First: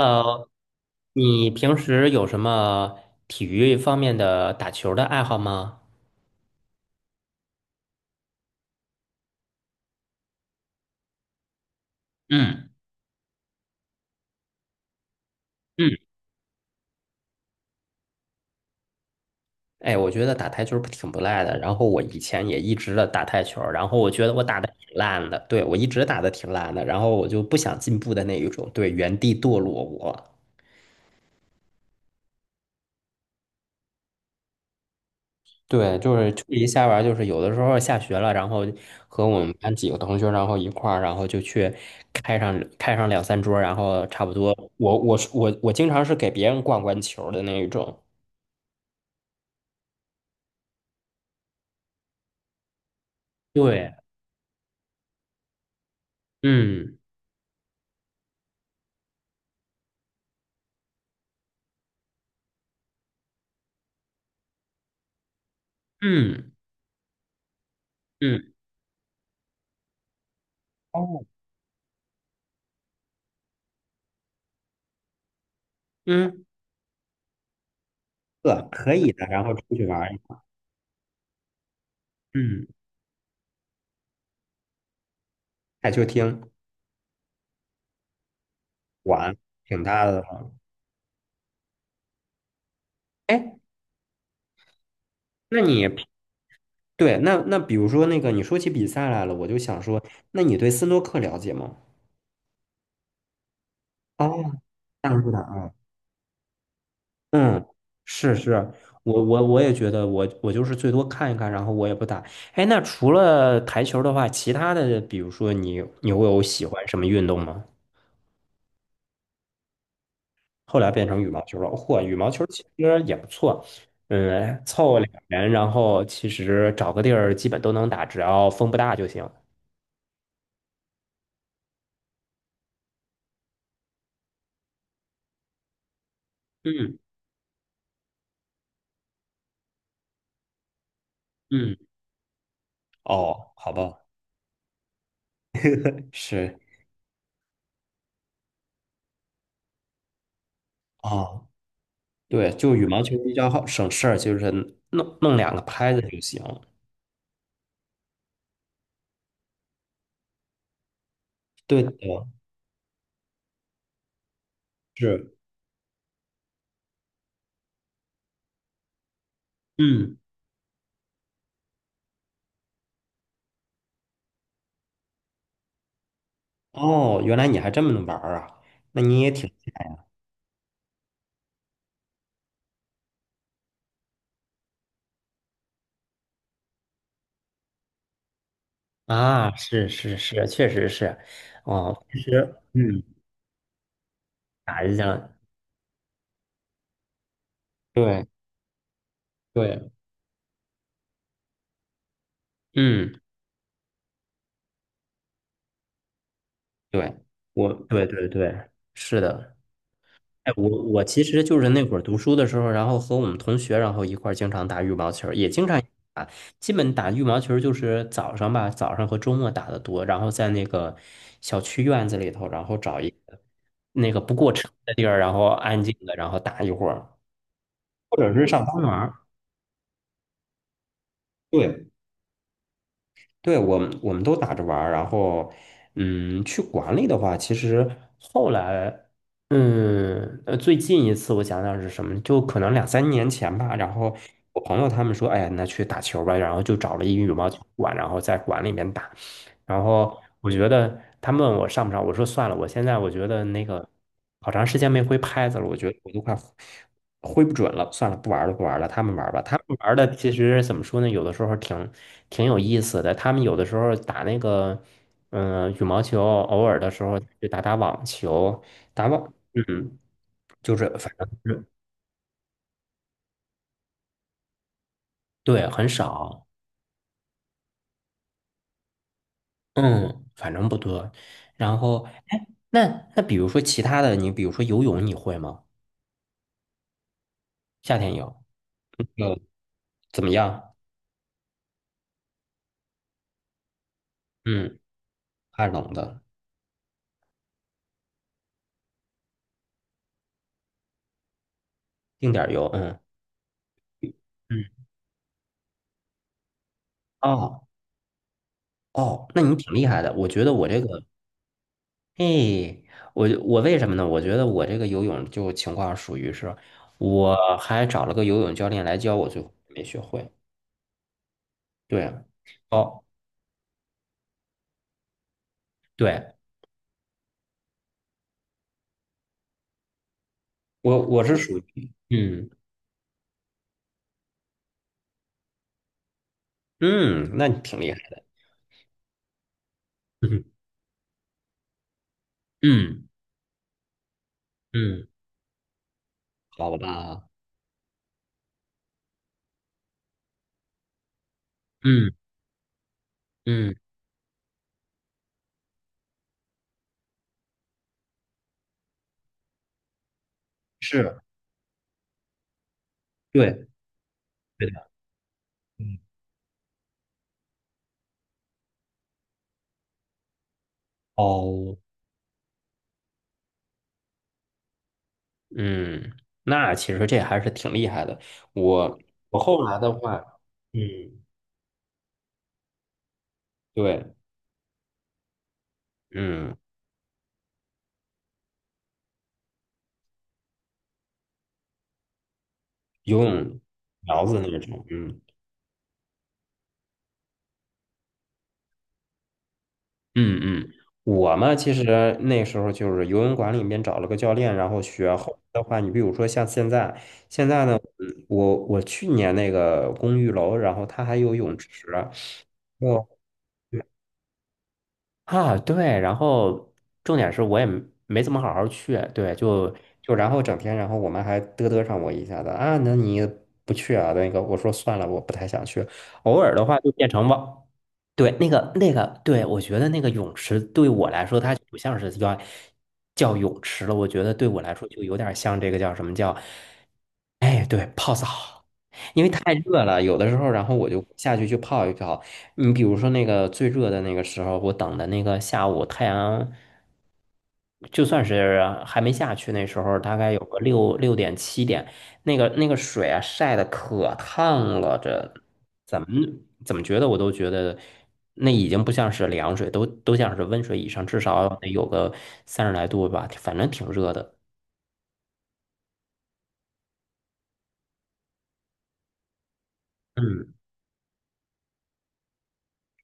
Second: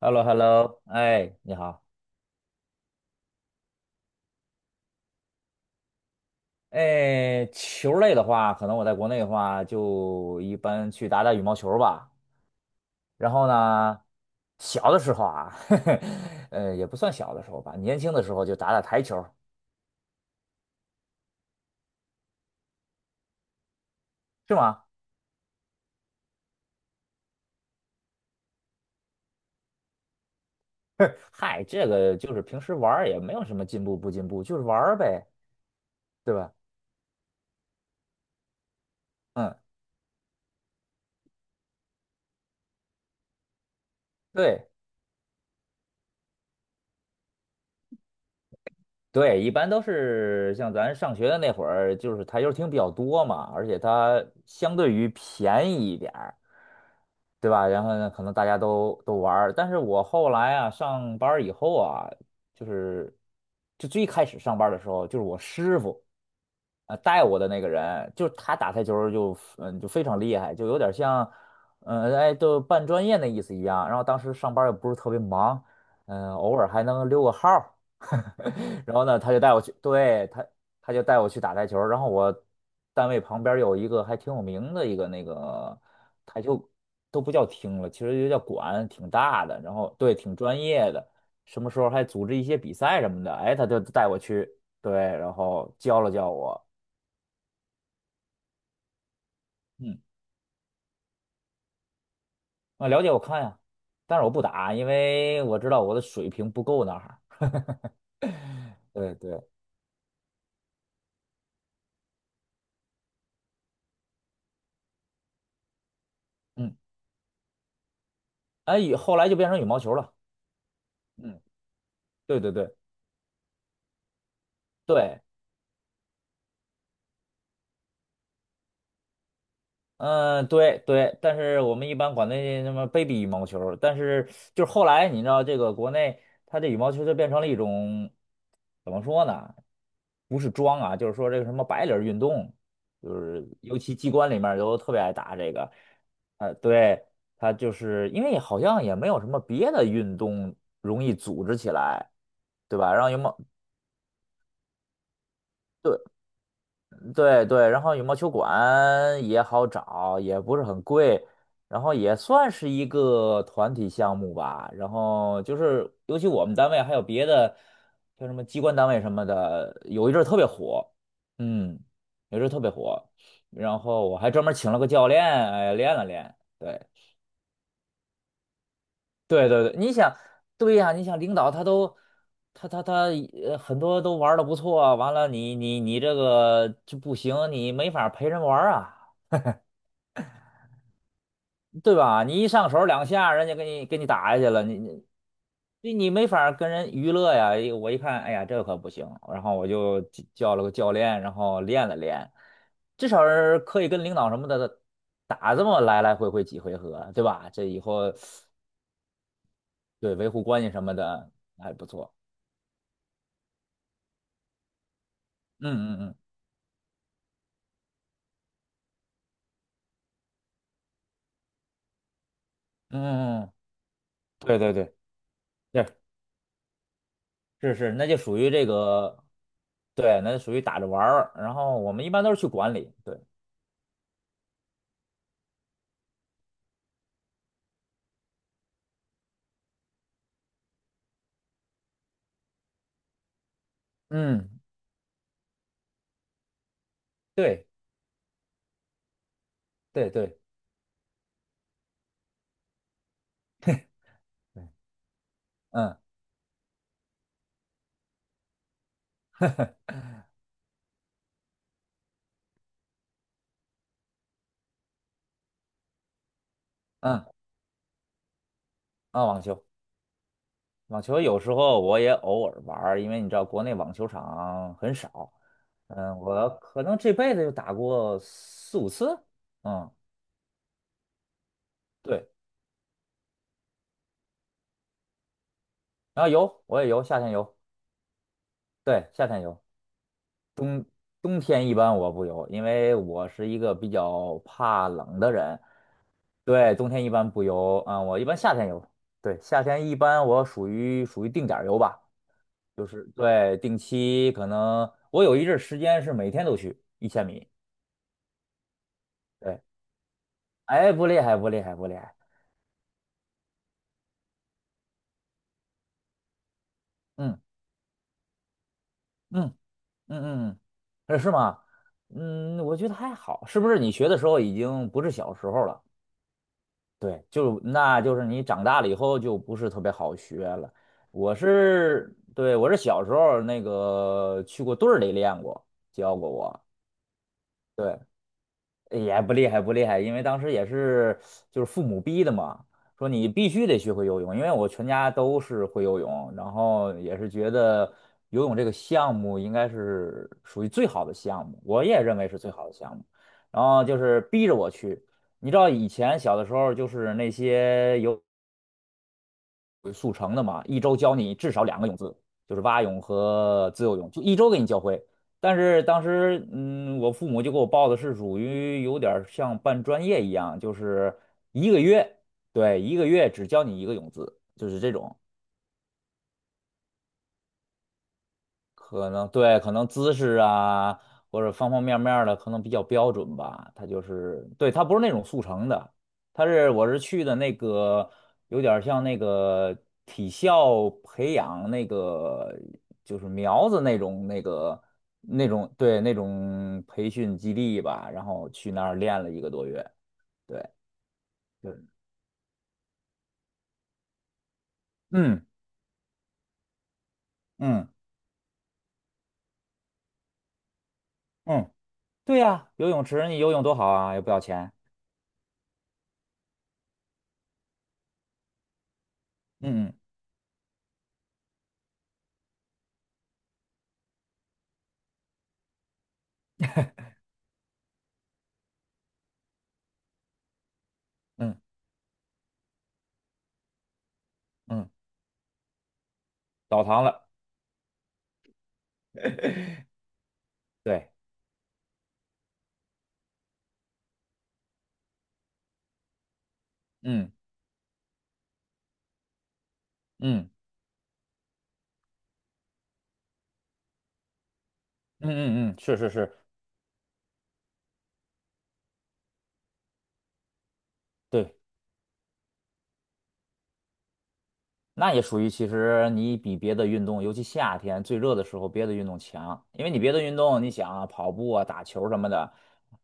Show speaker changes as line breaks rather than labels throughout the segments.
h e l l o h e l l o 哎，
你
你
平
好。
时有什么体育方面的打球的爱好吗？
哎，球类的话，可能我在国内的话，就一般去打打羽毛球吧。
嗯
然后呢，小的时候啊，呵
嗯，
呵，也不算小的时候吧，年轻的时候就打打台球，
哎，我觉得打台球不挺不赖的。然后我以前也一直的打台球，然后我觉得我
是
打的
吗？
挺烂的，对，我一直打的挺烂的，然后我就不想进步的那一种，对，原地堕落我。
嗨，这个就是平时玩儿也没有什么进步不进步，就是玩儿呗，
对，就是
对
秋
吧？
季下玩儿就是有的时候下学了，然后和我们
嗯，
班几个同学，然后一块儿，然后就去开上两三桌儿然后差不多，
对。
我经常是给别人灌灌球儿的那一种。
对，一般都是像咱上学的那会儿，就是台球厅比较多嘛，而且
对，
它相对于便宜一点儿，
嗯
对吧？然后呢，可能大家都玩儿但是我后来啊，上班儿以后啊，就是就最开始上班儿的时候，就是我师傅
嗯
带我的那个人，就是
嗯
他打台球儿就非常厉害，就有点
哦
像都半专业的意思一样。然后当时上班儿也不是特别忙，
嗯，
偶尔还能溜个号儿
可
然后
以
呢，
的，
他就
然
带
后
我去，
出去玩儿一
对，
下。
他就带我去打台球儿然后我
嗯，
单位旁边儿有一个还挺有名的一个那个
台球
台
厅
球，都不叫厅了，其实就叫馆，挺
玩
大的。然
挺
后
大
对，
的
挺
了。
专业的，什么时候还组织一些比赛什么的。哎，
哎，
他就带我去，对，然
那
后
你
教了教我，
那比如说那个你说起比赛来了，我就想
嗯，
说，那你对斯诺克了解吗？
啊，了解我看呀，但是我不
哦，
打，因
这样子的
为我知
啊，
道我的水平不够那哈。
嗯，是是，
对
我
对，
我我也觉得我就是最多看一看，然后我也不打。哎，那除了台球的话，其他的，比如说你会有喜
嗯，
欢什么运动吗？
哎，以后来就变成羽毛球了。
后来变成羽
嗯，
毛球了，嚯，羽毛
对
球
对
其
对。
实也不错，嗯，凑个两
对，
人，然后其实找个地儿基本都能打，只要风不大就行。
嗯，对对，但是我们一般管那什么 baby 羽毛球儿但是就是后来你知道这个国内它这羽毛
嗯
球就变成了一种怎么说呢？不是装啊，就是说这个什么
嗯，
白领儿运动，就是
哦，好
尤其
吧，
机关里面儿都特别爱打这个。
是，
对，它就是因为好像也没有什么别的运动容易组
哦，
织起来，
对，就
对
羽
吧？
毛
让羽
球比
毛。
较好省事儿，就是弄弄两个拍子就行。
对对，然后羽毛球馆也好找，也不是很贵，然
对的，
后也算是一个团体项目吧。然
是。
后就是，尤其我们单位还有别的，像什么机关单位什么的，有一
嗯。
阵儿特别火，嗯，有一阵儿特别火。然后我还专门请了个教练，哎，练了练。对
哦，原来你还这么能玩儿啊？那你也
对
挺
对对，你想，对呀，你想领导他都。他很多都玩的不错，完了你这个就不行，你没法陪人玩儿啊。
啊，是是是，确实是，
对
哦，其
吧？你一
实，
上手
嗯，
两下，人家给你给你打下去了，你
打一
你
下，
你你没法儿跟人娱乐呀。一我一看，
对
哎呀，这可不行，然后我
对，
就叫了个教练，然后练了练，至
嗯，
少是可以跟领导什么的打这么来来回回几回合，
对，
对吧？这
我
以
对
后
对对，是的。
对维护
哎，
关
我
系什么
我其
的
实就是
还
那
不
会儿
错。
读书的时候，然后和我们同学，然后一块儿经常打羽毛球儿也经
嗯
常
嗯
基本打羽毛球儿就是早上吧，早上和周末打的多，然后在那个小区院子里头，然后找一个
嗯嗯嗯，
那个不过
对
车
对
的
对，
地儿，然后安静
是
的，然后打一会儿。
是是，那
或
就
者
属
是
于
上
这
班玩儿，
个，对，那就属于打着玩儿。然后
对
我们一般都是去管理，对，
对，我们都打着玩儿，然后，嗯，去馆里的话，其实后来，嗯最近一次我想想是什么，就可能两三年前吧。然后
嗯，
我朋友他们说，哎呀，那去打球吧，然后就找了一羽毛球
对
馆，然后在馆里面打。然
对
后
对。
我觉得他们问我上不上，我说算了，我现在我觉得那个好长
对，
时间没挥拍子了，我觉得
嗯
我都快挥不准了，算了，不玩了，不玩了，他们玩吧。他们玩的其实怎么说呢？有的时候挺有意思的。他们有的时候打那个，嗯、羽毛球，偶尔的时候
嗯
就打打网球，
啊，网球，
嗯，就是
网
反
球
正
有时
是，
候我也偶尔玩儿，因为你知道国内网球场很少。
对，很
嗯，
少，
我可能这辈子就打过四五次。嗯，
嗯，反正不多。然后，
对，
哎，那比如说其他的，你比如说游泳，你会吗？
然后游我也游，夏天游，
夏天游，
对，夏
呃，
天游，
怎么样？
冬天一般我不游，因为我是一个比较
嗯，
怕冷的人。
怕冷的，
对，冬天一般不游啊，我一般夏天游。对，夏天一般我属于属于定点儿游吧。
定点儿游，
就
嗯
是对，定期可
嗯。
能我有一阵儿时间是每天都去1000米，
哦哦，那你
对，
挺厉害的。我觉得我这
哎，
个
不厉害，不厉害，不厉害，
嘿，我为什么呢？我觉得我这个游泳就情况属于是，我
嗯
还找了个游泳教练来教我，最
嗯
后没学
嗯
会。
嗯，是吗？
对，
嗯，我觉得
哦，
还好，是不是你学的时候已经不是小时候了？
对，
对，就那就是你长大了以后就不是特别好学了。
我
我
是属于，
是，
嗯
对，我是小时候那个去过队儿里练过，教过我。
嗯，那你挺厉害
对，
的，
也不厉害，不厉害，因为当时
嗯
也是就是父母逼的嘛，
嗯
说你必须得学会游泳，因为我全
嗯，
家都是会游泳，然
好
后也
吧，
是觉得游泳这个项目应该是属于最好的项目，我也
嗯
认为是最好的项目，然
嗯，
后就是逼着我去。你知道以前小的时候，就是那些游。速成的嘛，一周教
是，
你至少两个泳姿，就是蛙泳
对，
和自由泳，就一周给你
对
教
的，
会。但是
嗯，
当时，嗯，我父母就给我报的是属于有点儿像办专业一样，就是一
哦，
个月，对，一个月只教你一个泳姿，就是这种。
嗯，那其实这还是挺厉害的。我
可能
我
对，
后
可
来
能
的
姿
话，
势
嗯，
啊，或者方方面面儿的，可能比较标准吧。它就
对，
是，对，它不是那种速成的，它
嗯，
是我是去的那个，有点儿像那个体校培养那个，就
游
是
泳
苗子那
苗
种
子
那
那
个
种，嗯。
那种对那种培训基地吧，然后去那儿练了1个多月。
嗯
对，
嗯，我嘛，
就
其
是
实那时候就是游泳馆里面找了个教练，然后学。后
嗯
来的话，你比如说像现在，现在呢，
嗯
我去年那个公寓楼，然后它还有泳池，
嗯，对呀，游泳
哦，
池你游泳多好啊，又不要钱。
啊，对，然后重点是我也没怎么好好去，对，就
嗯
就然后整天，然后我们还嘚嘚上我一下子啊，那你不去啊？那个我说算了，我不太想去。偶尔的话就变成吧，对，那个那个，对，我觉得那个泳池对我来说，它
嗯
就不像是叫泳池了，我觉得对我来
嗯
说
嗯，
就有点像这个叫什么叫，
澡堂了。
哎，对，泡澡，因为太热 了，有的时候，然后我就
对，
下去去泡一泡。你比如说那个最热的那个时候，我等的那个下午，太阳
嗯
就算是还没下去，那时候大概有
嗯
个六点七点，那个那个水啊晒的可烫了，
嗯
这
嗯嗯，是
怎么
是是，
怎么觉得我都觉得那已经不像是凉水，都像是温水以上，至少
对，
得有个30来度吧，反正挺热的。
那也属于其实你比别的运动，尤其夏天最热的时候，别的运动强，因为你别的运
嗯，
动，你想啊，跑步啊、打球什么的，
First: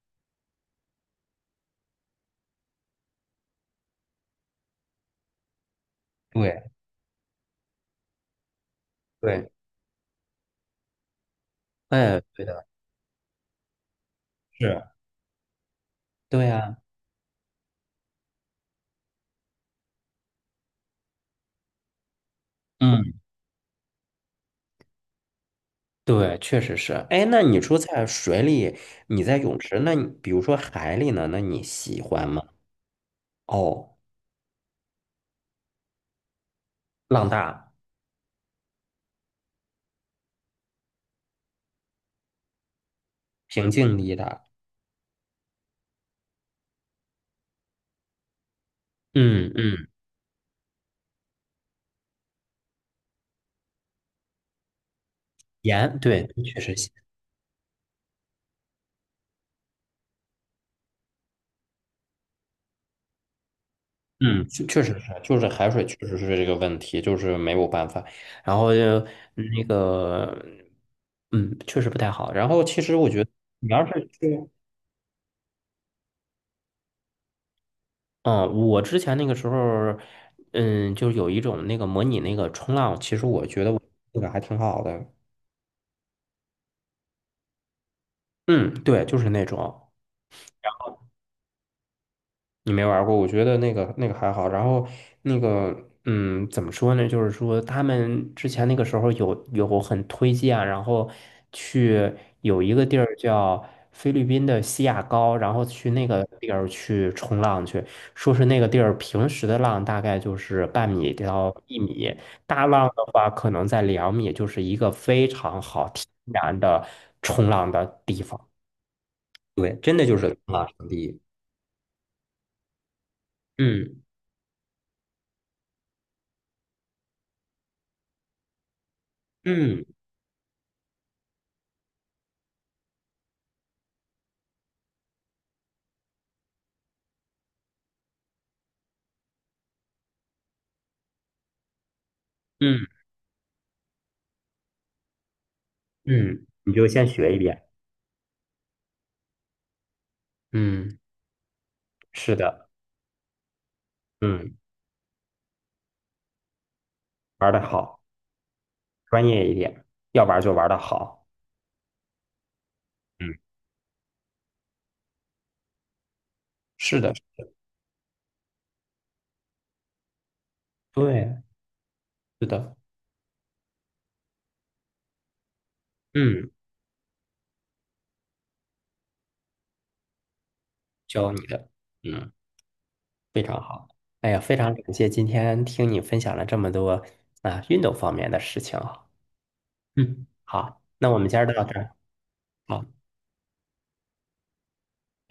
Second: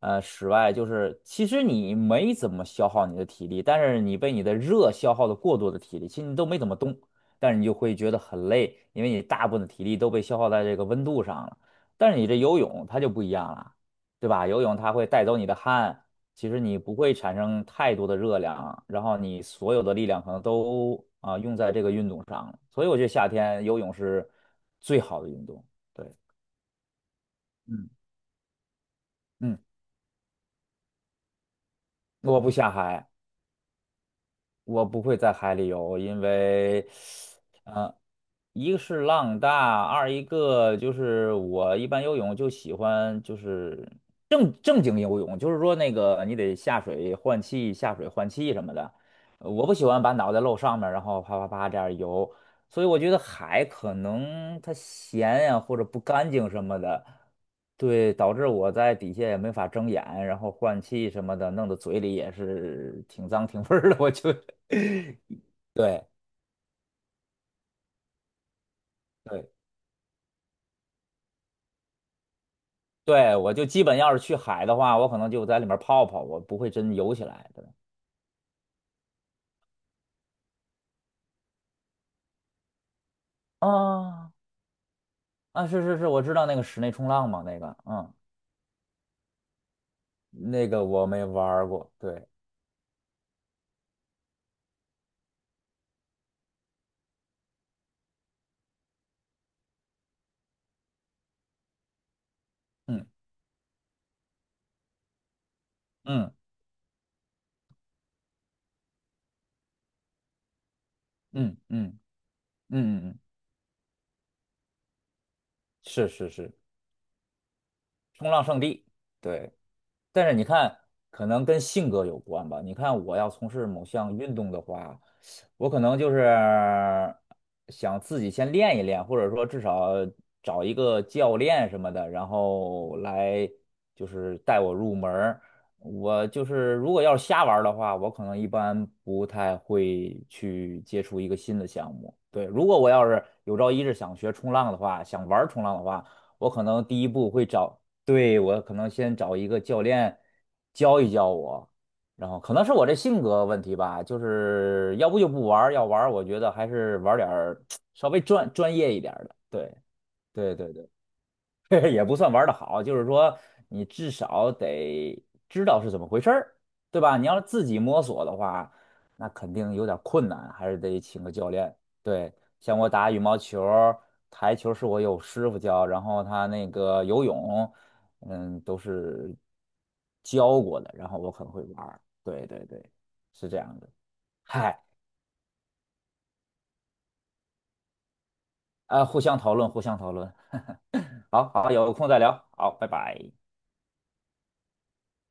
室外就是其实你没怎么消耗你的体力，但是你被你的热消耗的过多的体力，其实你都没
对
怎么动，但是你就会觉得很累，因为你大
对，
部分的体力都被消耗在这个温度上了。但是
哎，
你这
对
游
的，
泳它就不一样了，对吧？游泳
是，
它会带走你的汗。
对
其实
呀，
你不会产生太多的热量，然后你所有的力量可能都用在这个运动上了。所以我觉得
嗯。
夏天游泳是最好的运动。对，
对，确实是。哎，那你说
嗯
在水里，你在泳
嗯，
池，那你比如说海里呢？那你喜欢
我
吗？
不下海，
哦，
我不会在海里游，因为，
浪大，
呃，一个是浪大，二一个就是我一般游泳就喜欢就
平
是
静力大。
正经游泳，就是说那个你得下水换气，下水换气什么的。
嗯
我不喜
嗯，
欢把脑袋露上面，然后啪啪啪这样游。所以我觉得海可能它咸呀、或者
盐，
不
对，
干净
确
什
实
么
咸，
的，对，导致我在底下也没法睁眼，然后换气什么的，弄得嘴里也是挺脏挺味儿的。我就，
嗯，确确实是，就是海 水确
对
实是这个问题，就是没有办法。然后就
对
那个，嗯，确实不太好。然后其实我觉得，
对，我就
你
基
要
本
是
要是去
去，
海的话，我可能就在里面泡泡，我不会真游起来的。
嗯，我之前那个时候，嗯，就是有一种那个模拟那个冲浪，其实我觉得我那个
啊
还挺好的。
啊，是是是，我知道那个室内冲浪嘛，那个，嗯，
嗯，对，就是那种
那个我没玩儿过。对，
你没玩过，我觉得那个那个还好。然后那个，嗯，怎么说呢？就是说他们之前那个时候有很推荐，然后去有一个地
嗯
儿叫菲律宾的西亚高，然后去那个
嗯
地儿去冲浪去，说是那个地儿平时的浪大概就是半米到
嗯
一
嗯
米，大浪
嗯
的
嗯，嗯，
话可能在2米，就是一个非常好天
是是是，
然的冲浪的地
冲
方。
浪圣地。对。
对，真的就
但
是
是你
冲浪
看，
圣地。
可能跟性格有关吧。你看，我要从事某
嗯。
项运动的话，我可能就是想自己先练一练，或者说至
嗯
少找一个教练什么的，然后来就是带我入门儿。我就是如果要是瞎玩儿的话，我可能一般不太会去接触一个新的项目。对，如果
嗯
我要是有朝一日想学冲浪的话，想玩儿冲浪的话，
嗯，
我可
你
能
就
第
先
一步
学一
会
遍。
找。对，我可能先找一个教练
嗯，
教一教我，然
是
后可能
的，
是我这性格问题吧，就
嗯，
是要不就不玩儿要玩儿我觉得还是玩儿点
玩的
儿
好，
稍微专业一点
专
儿的。
业一
对，
点，要玩就
对
玩
对
的
对。
好。
也不算玩的好，就是
嗯，
说你至少得知道是怎么回事儿，对
是的，
吧？你要是自己摸索的话，那肯定有点儿困难，还是得请个
对，
教练。对，
是
像
的，
我打羽毛球儿台球是我有师傅教，然后他
嗯，
那个游泳，嗯，都是教过的，然后我
教你
很会
的，
玩儿
嗯，
对对对，
非
是这
常
样
好。
的。
哎呀，非常
嗨，
感谢今天听你分享了这么多啊运动方面的事情啊。
啊，互相讨论，互相讨
嗯，
论。
好，那我 们今儿
好
到
好，
这儿。
有空再聊。好，
好。
拜拜。